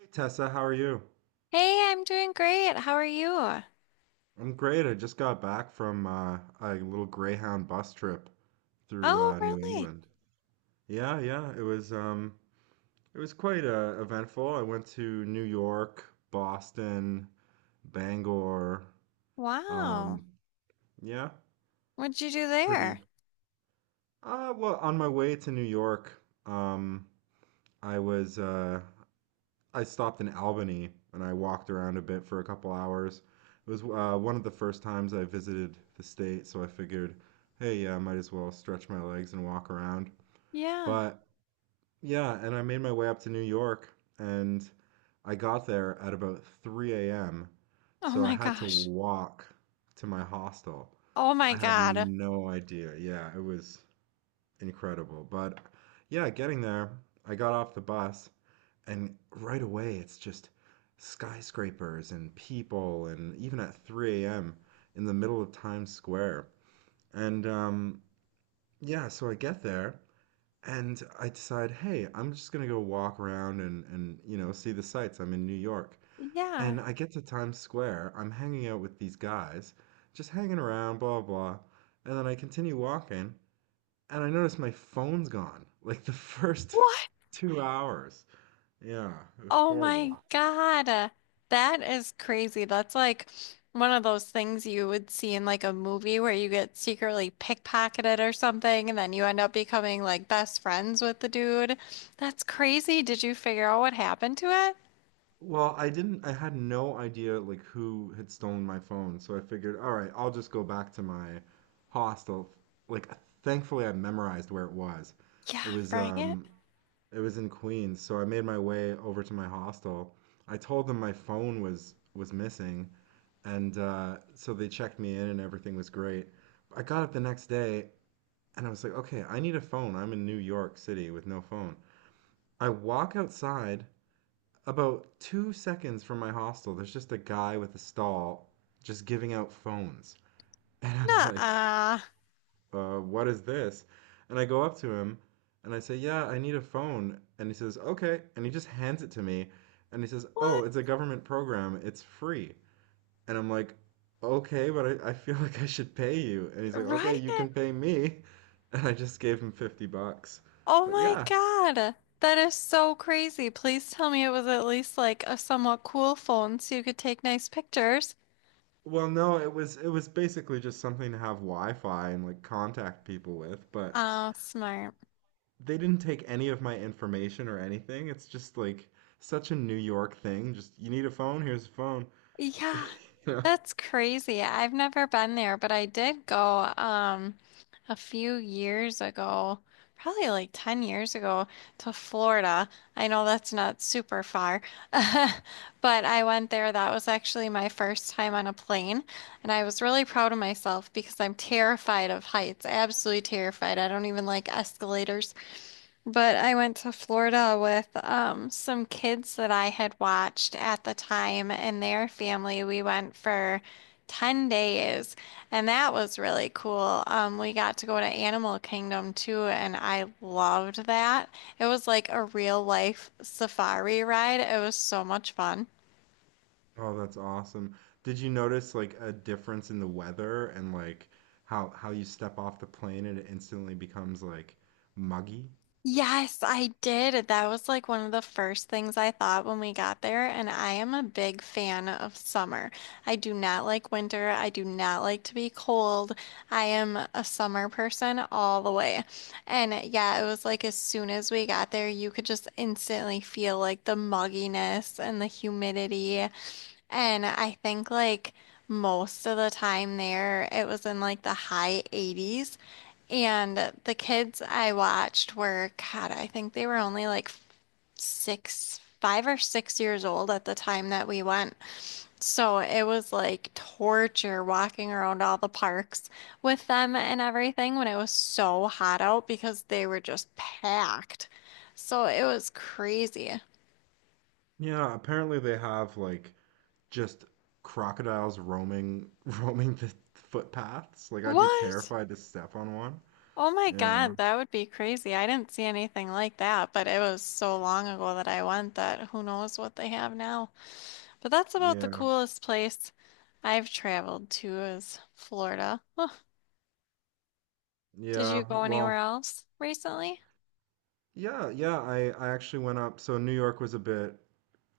Hey Tessa, how are you? Hey, I'm doing great. How are you? I'm great. I just got back from a little Greyhound bus trip through Oh, New really? England. Yeah, yeah, it was quite eventful. I went to New York, Boston, Bangor. Wow. Um, yeah, What'd you do it's pretty. there? Well, on my way to New York, I was uh, I stopped in Albany and I walked around a bit for a couple hours. It was one of the first times I visited the state, so I figured, hey, yeah, I might as well stretch my legs and walk around. Yeah. But yeah, and I made my way up to New York and I got there at about 3 a.m. Oh So I my had to gosh. walk to my hostel. Oh my I had God. no idea. Yeah, it was incredible. But yeah, getting there, I got off the bus and right away, it's just skyscrapers and people, and even at 3 a.m. in the middle of Times Square. And Yeah, so I get there and I decide, hey, I'm just gonna go walk around and see the sights. I'm in New York, Yeah. and I get to Times Square. I'm hanging out with these guys, just hanging around, blah blah, and then I continue walking, and I notice my phone's gone. Like the first What? 2 hours. Yeah, it was Oh my horrible. God. That is crazy. That's like one of those things you would see in like a movie where you get secretly pickpocketed or something, and then you end up becoming like best friends with the dude. That's crazy. Did you figure out what happened to it? Well, I had no idea like who had stolen my phone, so I figured, all right, I'll just go back to my hostel. Like, thankfully, I memorized where it was. It Yeah, was, right. um, it was in Queens, so I made my way over to my hostel. I told them my phone was missing, and so they checked me in, and everything was great. I got up the next day, and I was like, okay, I need a phone. I'm in New York City with no phone. I walk outside about 2 seconds from my hostel, there's just a guy with a stall just giving out phones. And I'm like, Nuh-uh. What is this? And I go up to him and I say, yeah, I need a phone. And he says, okay. And he just hands it to me. And he says, oh, What? it's a government program. It's free. And I'm like, okay, I feel like I should pay you. And he's like, okay, you Right? can pay me. And I just gave him 50 bucks. Oh But my yeah. God. That is so crazy. Please tell me it was at least like a somewhat cool phone so you could take nice pictures. Well, no, it was basically just something to have Wi-Fi and like contact people with, but Oh, smart. they didn't take any of my information or anything. It's just like such a New York thing. Just you need a phone, here's a phone. Yeah, You know? that's crazy. I've never been there, but I did go a few years ago, probably like 10 years ago to Florida. I know that's not super far, but I went there. That was actually my first time on a plane, and I was really proud of myself because I'm terrified of heights. Absolutely terrified. I don't even like escalators. But I went to Florida with some kids that I had watched at the time and their family. We went for 10 days, and that was really cool. We got to go to Animal Kingdom too, and I loved that. It was like a real life safari ride. It was so much fun. Oh, that's awesome. Did you notice like a difference in the weather and like how you step off the plane and it instantly becomes like muggy? Yes, I did. That was like one of the first things I thought when we got there. And I am a big fan of summer. I do not like winter. I do not like to be cold. I am a summer person all the way. And yeah, it was like as soon as we got there, you could just instantly feel like the mugginess and the humidity. And I think like most of the time there, it was in like the high 80s. And the kids I watched were, God, I think they were only like 5 or 6 years old at the time that we went. So it was like torture walking around all the parks with them and everything when it was so hot out because they were just packed. So it was crazy. Yeah, apparently they have like just crocodiles roaming roaming the footpaths. Like I'd be What? terrified to step on one. Oh my Yeah. God, that would be crazy. I didn't see anything like that, but it was so long ago that I went that who knows what they have now. But that's about the Yeah. coolest place I've traveled to is Florida. Did you Yeah. go anywhere Well, else recently? yeah, yeah. I actually went up. So New York was a bit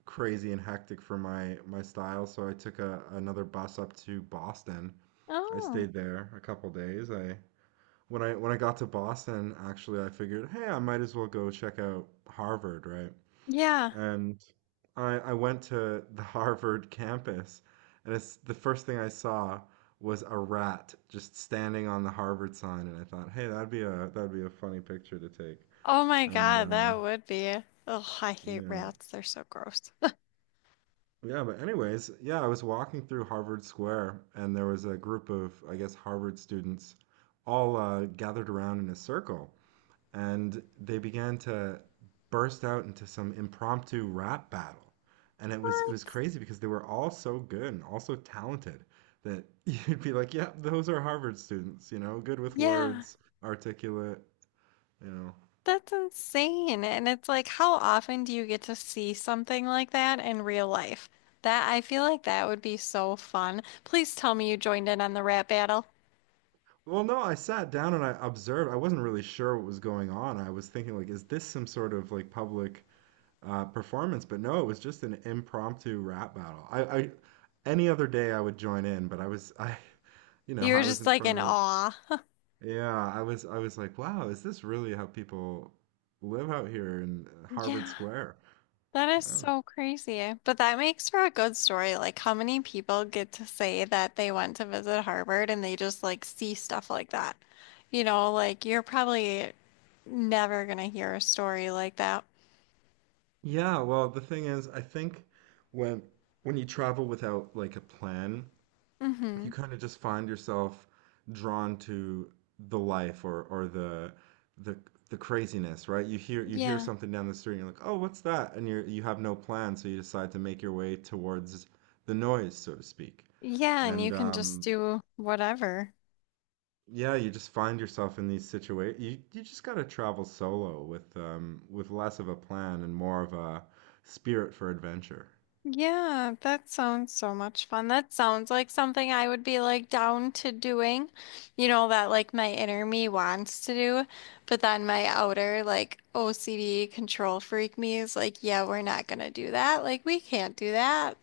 crazy and hectic for my style, so I took a another bus up to Boston. I Oh, stayed there a couple days. I when I when I got to Boston, actually, I figured, hey, I might as well go check out Harvard, right? yeah. And I went to the Harvard campus, and it's the first thing I saw was a rat just standing on the Harvard sign, and I thought, hey, that'd be a funny picture to take. Oh my And God, that would be. Oh, I hate Yeah, rats. They're so gross. yeah. But anyways, yeah, I was walking through Harvard Square, and there was a group of, I guess, Harvard students all gathered around in a circle, and they began to burst out into some impromptu rap battle. And it was What? crazy because they were all so good and all so talented that you'd be like, yeah, those are Harvard students, you know, good with Yeah. words, articulate, you know." That's insane. And it's like, how often do you get to see something like that in real life? That I feel like that would be so fun. Please tell me you joined in on the rap battle. Well, no, I sat down and I observed. I wasn't really sure what was going on. I was thinking like, is this some sort of like public performance? But no, it was just an impromptu rap battle. I Any other day I would join in, but I was you know, You were I was just in like in front of. awe. Yeah, I was like, wow, is this really how people live out here in Harvard Yeah, Square? that is Oh. so crazy. But that makes for a good story. Like, how many people get to say that they went to visit Harvard and they just like see stuff like that? You know, like you're probably never gonna hear a story like that. Yeah, well, the thing is, I think when when you travel without like a plan, you Mm-hmm. kind of just find yourself drawn to the life or the the craziness, right? You hear Yeah. something down the street and you're like, "Oh, what's that?" And you have no plan, so you decide to make your way towards the noise, so to speak. Yeah, and you And can just do whatever. Yeah, you just find yourself in these situations. You just got to travel solo with less of a plan and more of a spirit for adventure. Yeah, that sounds so much fun. That sounds like something I would be like down to doing. You know, that like my inner me wants to do, but then my outer like OCD control freak me is like, yeah, we're not gonna do that. Like we can't do that.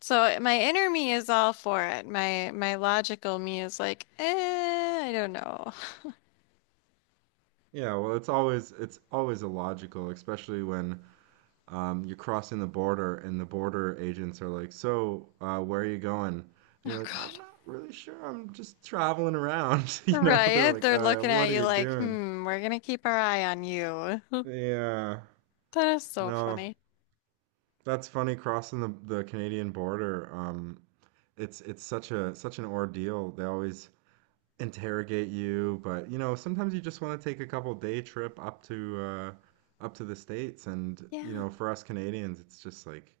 So my inner me is all for it. My logical me is like, eh, I don't know. Yeah, well, it's always illogical, especially when you're crossing the border and the border agents are like, "So, where are you going?" And Oh you're like, "I'm God. not really sure. I'm just traveling around." You know, they're Right, like, they're looking at what are you you like, doing?" hmm, we're gonna keep our eye on you. Yeah. That is so No, funny. that's funny crossing the Canadian border. It's such an ordeal. They always interrogate you, but you know, sometimes you just want to take a couple day trip up to up to the States and you Yeah. know, for us Canadians, it's just like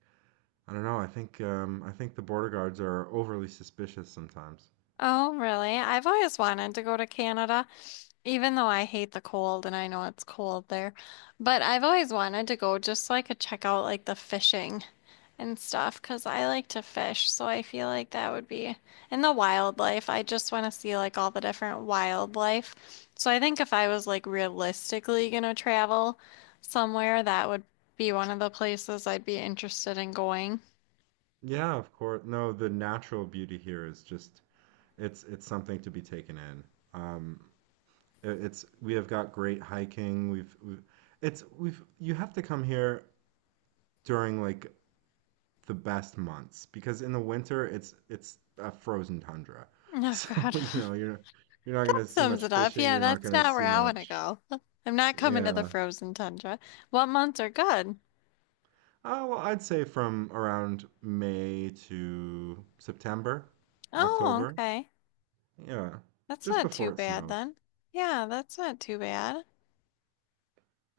I don't know, I think the border guards are overly suspicious sometimes. Oh, really? I've always wanted to go to Canada, even though I hate the cold and I know it's cold there. But I've always wanted to go just so I could check out like the fishing and stuff because I like to fish. So I feel like that would be in the wildlife. I just want to see like all the different wildlife. So I think if I was like realistically gonna travel somewhere, that would be one of the places I'd be interested in going. Yeah, of course. No, the natural beauty here is just it's something to be taken in. Um, It's We have got great hiking. We've you have to come here during like the best months because in the winter it's a frozen tundra. Oh, So, God. you know, you're not That gonna see sums much it up. fishing, Yeah, you're not that's gonna not where see I want to much. go. I'm not coming to the Yeah. frozen tundra. What months are good? Well, I'd say from around May to September, Oh, October. okay. Yeah. That's Just not too before it bad snows. then. Yeah, that's not too bad.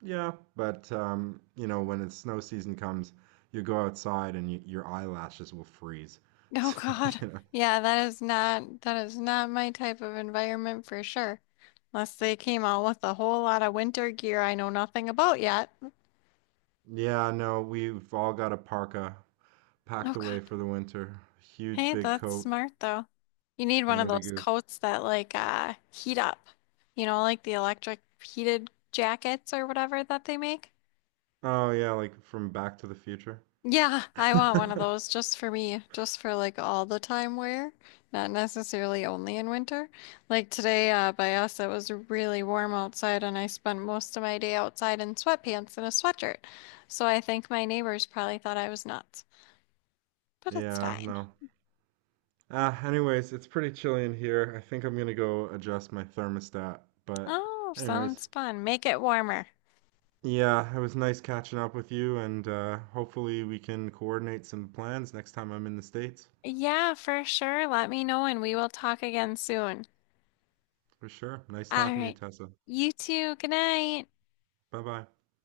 Yeah, but you know, when it's snow season comes, you go outside and y your eyelashes will freeze. Oh So, God. you know. Yeah, that is not my type of environment for sure. Unless they came out with a whole lot of winter gear I know nothing about yet. Yeah, no, we've all got a parka packed Okay. away for the winter. Huge Hey, big that's coat, smart though. You need one of Canada those Goose. coats that like heat up. You know, like the electric heated jackets or whatever that they make. Oh yeah, like from Back to the Future. Yeah, I want one of those just for me, just for like all the time wear, not necessarily only in winter. Like today by us it was really warm outside and I spent most of my day outside in sweatpants and a sweatshirt. So I think my neighbors probably thought I was nuts, but it's Yeah, fine. no. Anyways, it's pretty chilly in here. I think I'm gonna go adjust my thermostat. But Oh, anyways, sounds fun. Make it warmer. yeah, it was nice catching up with you, and hopefully we can coordinate some plans next time I'm in the States. Yeah, for sure. Let me know and we will talk again soon. For sure. Nice All talking to you, right. Tessa. You too. Good night. Bye bye.